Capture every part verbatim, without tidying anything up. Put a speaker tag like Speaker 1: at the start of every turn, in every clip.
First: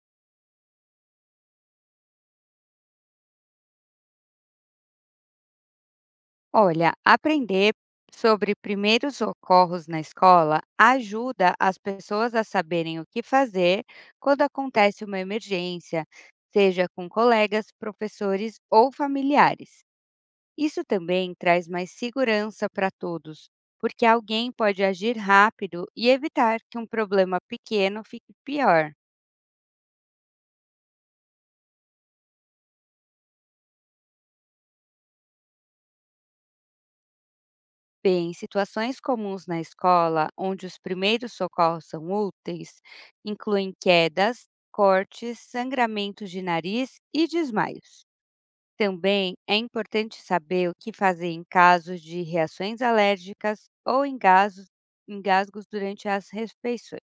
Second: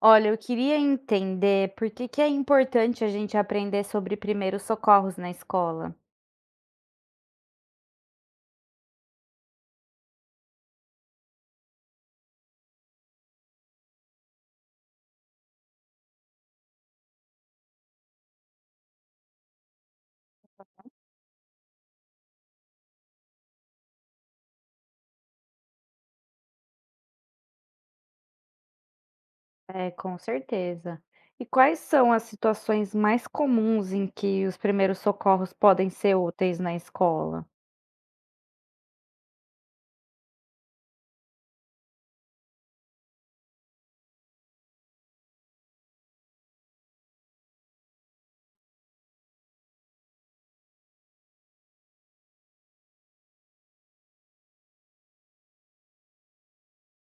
Speaker 1: Olha, eu queria entender por que que é importante a gente aprender sobre primeiros socorros na escola.
Speaker 2: Olha, aprender sobre primeiros socorros na escola ajuda as pessoas a saberem o que fazer quando acontece uma emergência, seja com colegas, professores ou familiares. Isso também traz mais segurança para todos, porque alguém pode agir rápido e evitar que um problema pequeno fique pior.
Speaker 1: É, com certeza. E quais são as situações mais comuns em que os primeiros socorros podem ser úteis na escola?
Speaker 2: Bem, situações comuns na escola, onde os primeiros socorros são úteis, incluem quedas, cortes, sangramentos de nariz e desmaios. Também é importante saber o que fazer em casos de reações alérgicas ou engasgos, engasgos durante as refeições.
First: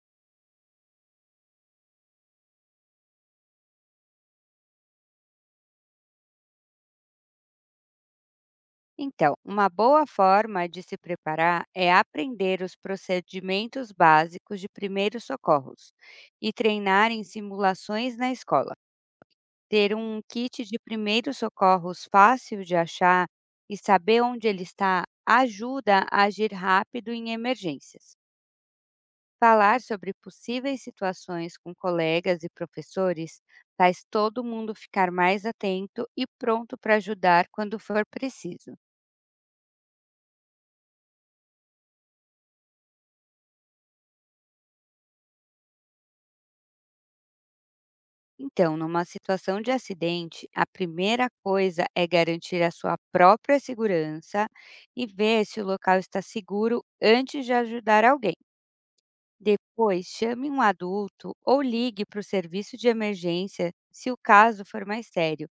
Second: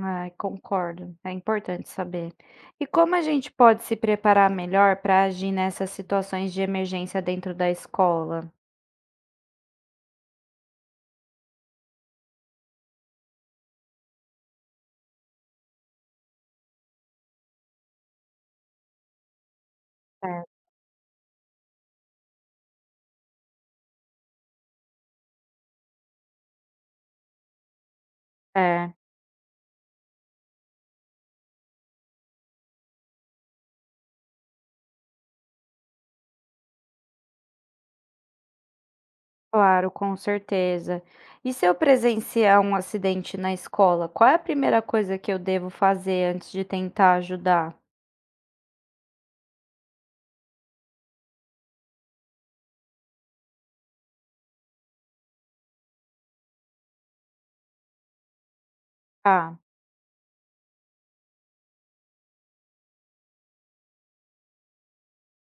Speaker 1: Ai, concordo. É importante saber. E como a gente pode se preparar melhor para agir nessas situações de emergência dentro da escola?
Speaker 2: Então, uma boa forma de se preparar é aprender os procedimentos básicos de primeiros socorros e treinar em simulações na escola. Ter um
Speaker 1: É.
Speaker 2: kit de primeiros socorros fácil de achar e saber onde ele está ajuda a agir rápido em emergências.
Speaker 1: É.
Speaker 2: Falar sobre possíveis situações com colegas e professores faz todo mundo ficar mais atento e pronto para ajudar quando for preciso.
Speaker 1: Claro, com certeza. E se eu presenciar um acidente na escola, qual é a primeira coisa que eu devo fazer antes de tentar ajudar?
Speaker 2: Então, numa situação de acidente, a primeira coisa é garantir a sua própria segurança e ver se o local está seguro antes de ajudar alguém.
Speaker 1: Tá,
Speaker 2: Depois, chame um adulto ou ligue para o serviço de emergência se o caso for mais sério.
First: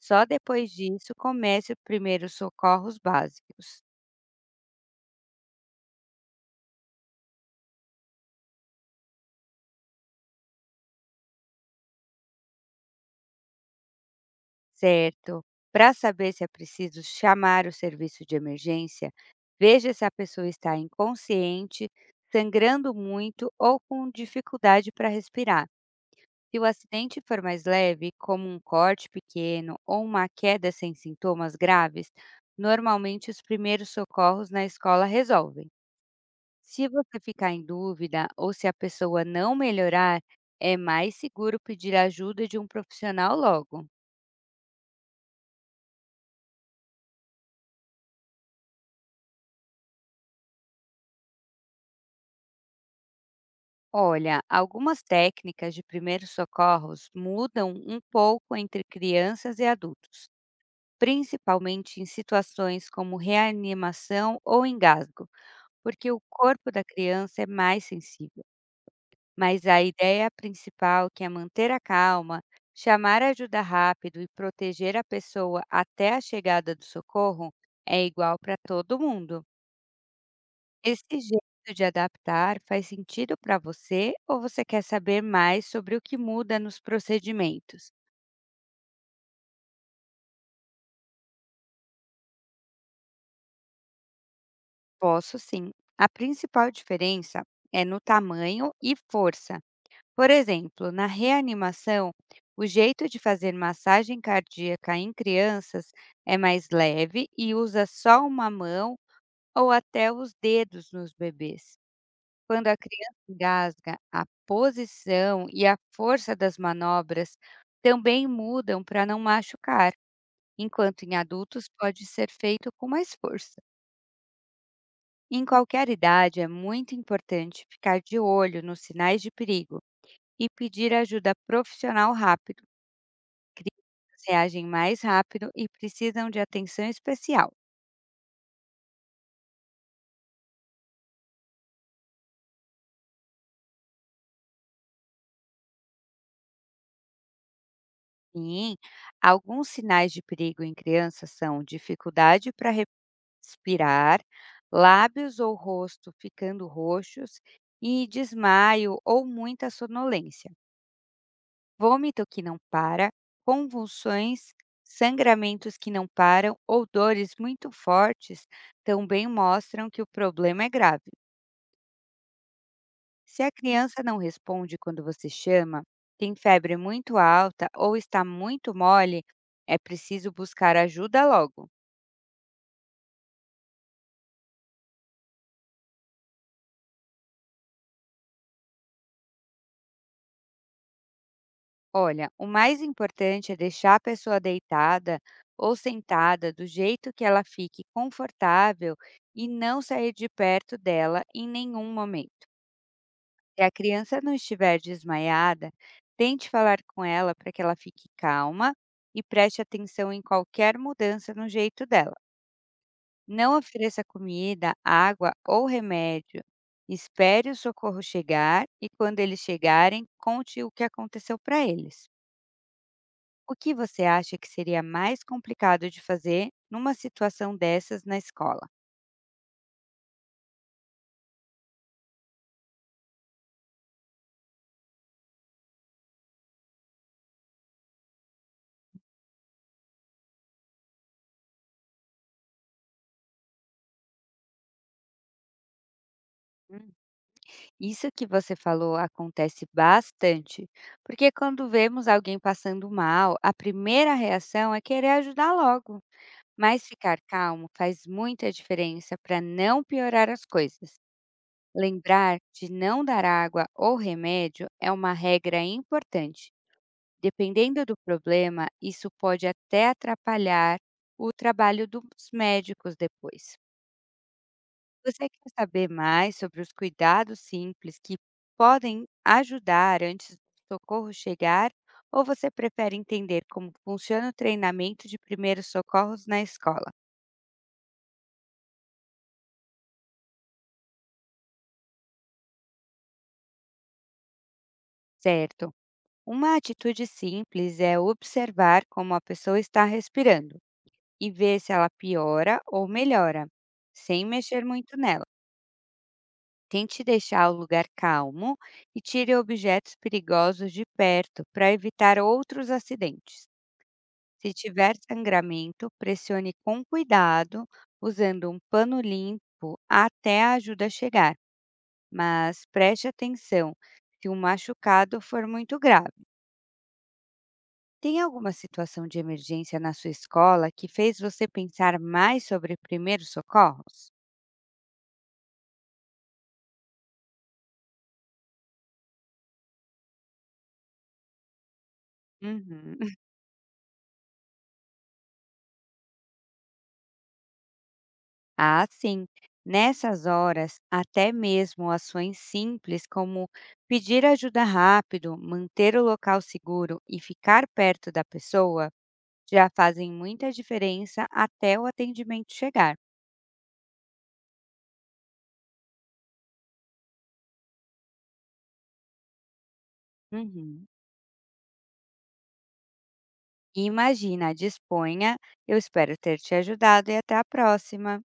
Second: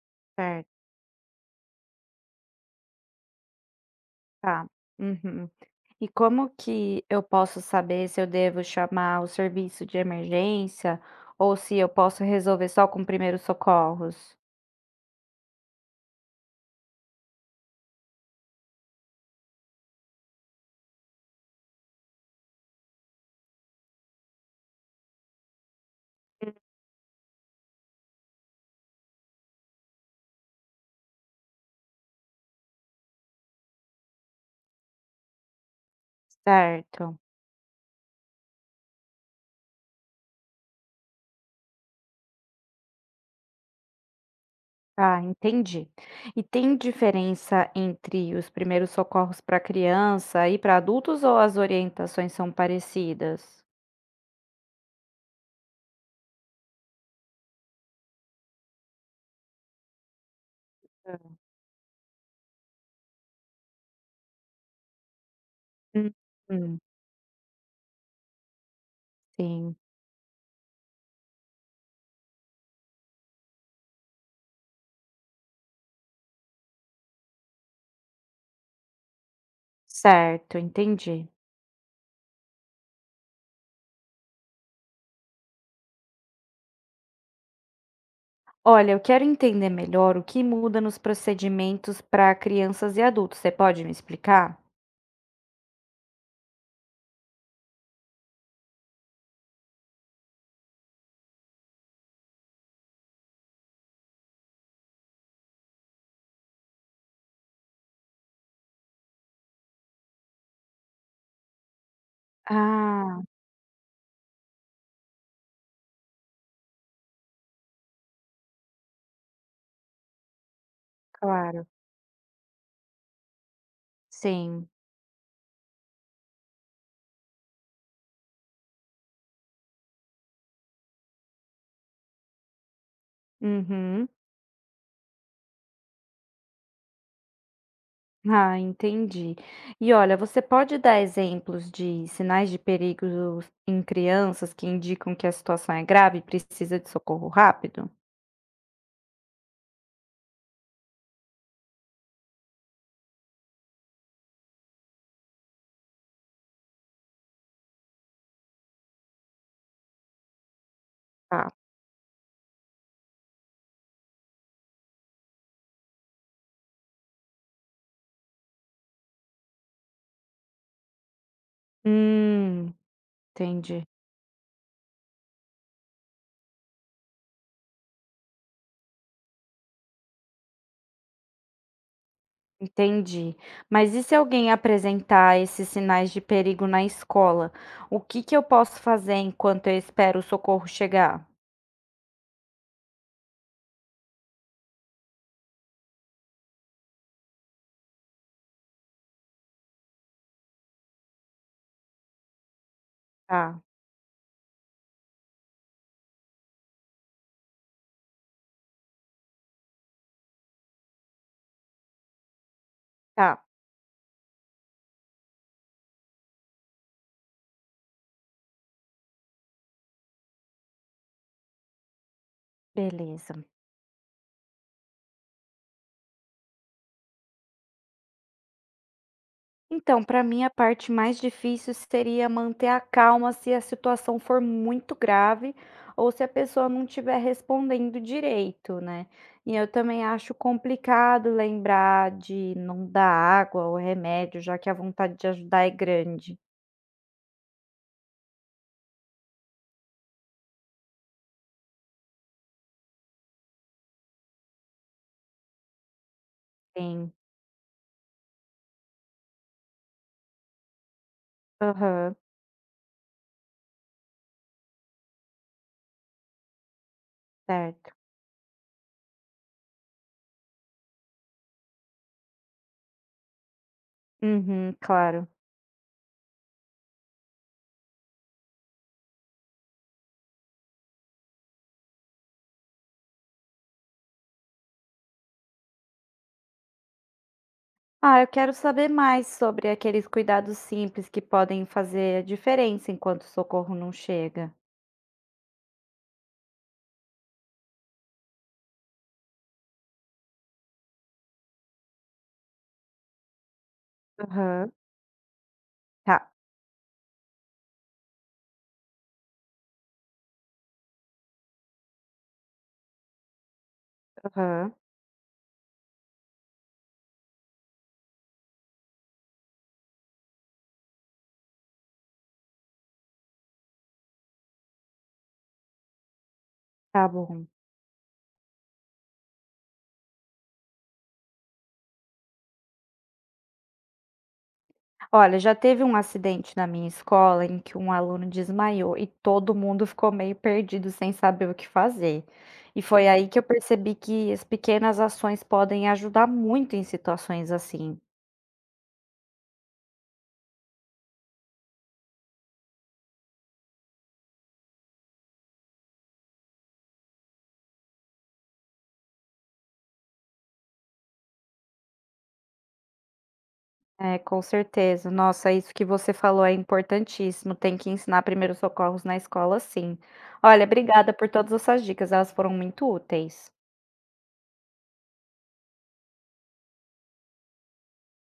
Speaker 2: Só
Speaker 1: certo,
Speaker 2: depois disso, comece os primeiros socorros básicos.
Speaker 1: tá. Uhum. E como que eu posso saber se eu devo chamar o serviço de emergência ou se eu posso resolver só com primeiros socorros?
Speaker 2: Certo. Para saber se é preciso chamar o serviço de emergência, veja se a pessoa está inconsciente, sangrando muito ou com dificuldade para respirar.
Speaker 1: Hum.
Speaker 2: Se o acidente for mais leve, como um corte pequeno ou uma queda sem sintomas graves, normalmente os primeiros socorros na escola resolvem. Se
Speaker 1: Certo.
Speaker 2: você ficar em dúvida ou se a pessoa não melhorar, é mais seguro pedir ajuda de um profissional logo.
Speaker 1: Ah, entendi. E tem diferença entre os primeiros socorros para criança e para adultos ou as orientações são parecidas?
Speaker 2: Olha, algumas técnicas de primeiros socorros mudam um pouco entre crianças e adultos, principalmente em situações como reanimação ou engasgo. Porque
Speaker 1: Hum,
Speaker 2: o corpo
Speaker 1: hum,
Speaker 2: da criança é mais sensível, mas
Speaker 1: sim,
Speaker 2: a ideia principal, que é manter a calma, chamar ajuda rápido e proteger a pessoa até a chegada do socorro, é igual para todo mundo.
Speaker 1: certo,
Speaker 2: Esse
Speaker 1: entendi.
Speaker 2: jeito de adaptar faz sentido para você ou você quer saber mais sobre o que muda nos procedimentos?
Speaker 1: Olha, eu quero entender melhor o que muda nos procedimentos para crianças e adultos. Você pode me explicar?
Speaker 2: Posso sim. A principal diferença é no tamanho e força. Por exemplo, na reanimação, o jeito de fazer massagem cardíaca em crianças é mais leve e usa só uma mão ou até os dedos nos bebês. Quando a criança
Speaker 1: Ah,
Speaker 2: engasga, a posição e a força das manobras também mudam para não machucar, enquanto em
Speaker 1: claro,
Speaker 2: adultos pode ser feito com mais força.
Speaker 1: sim.
Speaker 2: Em qualquer idade, é muito importante ficar de olho nos sinais de perigo e pedir ajuda profissional rápido. Crianças
Speaker 1: Uhum.
Speaker 2: reagem mais rápido e precisam de atenção especial.
Speaker 1: Ah, entendi. E olha, você pode dar exemplos de sinais de perigo em crianças que indicam que a situação é grave e precisa de socorro rápido?
Speaker 2: Sim, alguns sinais de perigo em crianças são dificuldade para respirar, lábios ou rosto ficando roxos e desmaio ou muita sonolência,
Speaker 1: Tá.
Speaker 2: vômito que não para, convulsões, sangramentos que não param ou dores muito fortes também mostram que o problema é grave.
Speaker 1: Hum,
Speaker 2: Se a
Speaker 1: entendi.
Speaker 2: criança não responde quando você chama, tem febre muito alta ou está muito mole, é preciso buscar ajuda logo.
Speaker 1: Entendi. Mas e se alguém apresentar esses sinais de perigo na escola? O que que eu posso fazer enquanto eu espero o socorro chegar?
Speaker 2: Olha, o mais importante é deixar a pessoa deitada ou sentada do jeito que ela fique confortável e não sair de perto dela em nenhum momento.
Speaker 1: Tá,
Speaker 2: Se a criança não estiver desmaiada, tente falar com ela para que ela fique calma e preste atenção em qualquer mudança no jeito dela.
Speaker 1: tá,
Speaker 2: Não ofereça comida, água ou remédio. Espere o socorro chegar e, quando eles chegarem, conte o que aconteceu para eles.
Speaker 1: beleza.
Speaker 2: O que você acha que seria mais complicado de fazer numa situação dessas na escola?
Speaker 1: Então, para mim, a parte mais difícil seria manter a calma se a situação for muito grave ou se a pessoa não estiver respondendo direito, né? E eu também acho complicado lembrar de não dar água ou remédio, já que a vontade de ajudar é grande.
Speaker 2: Hum, Isso que você falou acontece bastante, porque quando vemos alguém passando mal, a primeira reação é querer ajudar logo, mas
Speaker 1: Sim.
Speaker 2: ficar calmo faz muita diferença para não piorar as coisas.
Speaker 1: Aham,
Speaker 2: Lembrar de não dar água ou remédio é uma regra importante. Dependendo
Speaker 1: certo.
Speaker 2: do problema, isso pode até atrapalhar o trabalho dos médicos depois.
Speaker 1: Uhum, claro.
Speaker 2: Você quer saber mais sobre os cuidados simples que podem ajudar antes do socorro chegar? Ou você prefere entender como funciona o treinamento de primeiros socorros na escola?
Speaker 1: Ah, eu quero saber mais sobre aqueles cuidados simples que podem fazer a diferença enquanto o socorro não chega.
Speaker 2: Certo. Uma atitude simples é observar como a pessoa está respirando e ver se ela piora ou melhora, sem mexer
Speaker 1: Aham,
Speaker 2: muito nela.
Speaker 1: tá,
Speaker 2: Tente deixar o lugar calmo e tire objetos perigosos de perto para evitar outros acidentes. Se
Speaker 1: aham,
Speaker 2: tiver sangramento, pressione com cuidado, usando um pano limpo até a ajuda chegar, mas preste atenção se o machucado for muito grave.
Speaker 1: tá bom.
Speaker 2: Tem alguma situação de emergência na sua escola que fez você pensar mais sobre primeiros socorros?
Speaker 1: Olha, já teve um acidente na minha escola em que um aluno desmaiou e todo mundo ficou meio perdido sem saber o que fazer. E foi
Speaker 2: Uhum.
Speaker 1: aí que eu percebi que as pequenas ações podem ajudar muito em situações assim.
Speaker 2: Ah, sim. Nessas horas, até mesmo ações simples como pedir ajuda rápido, manter o local seguro e ficar perto da pessoa já fazem muita diferença até o atendimento chegar.
Speaker 1: É, com certeza. Nossa, isso que você falou é importantíssimo. Tem que ensinar primeiros socorros na escola, sim. Olha,
Speaker 2: Uhum.
Speaker 1: obrigada por todas essas dicas, elas foram muito úteis.
Speaker 2: Imagina, disponha, eu espero ter te ajudado e até a próxima.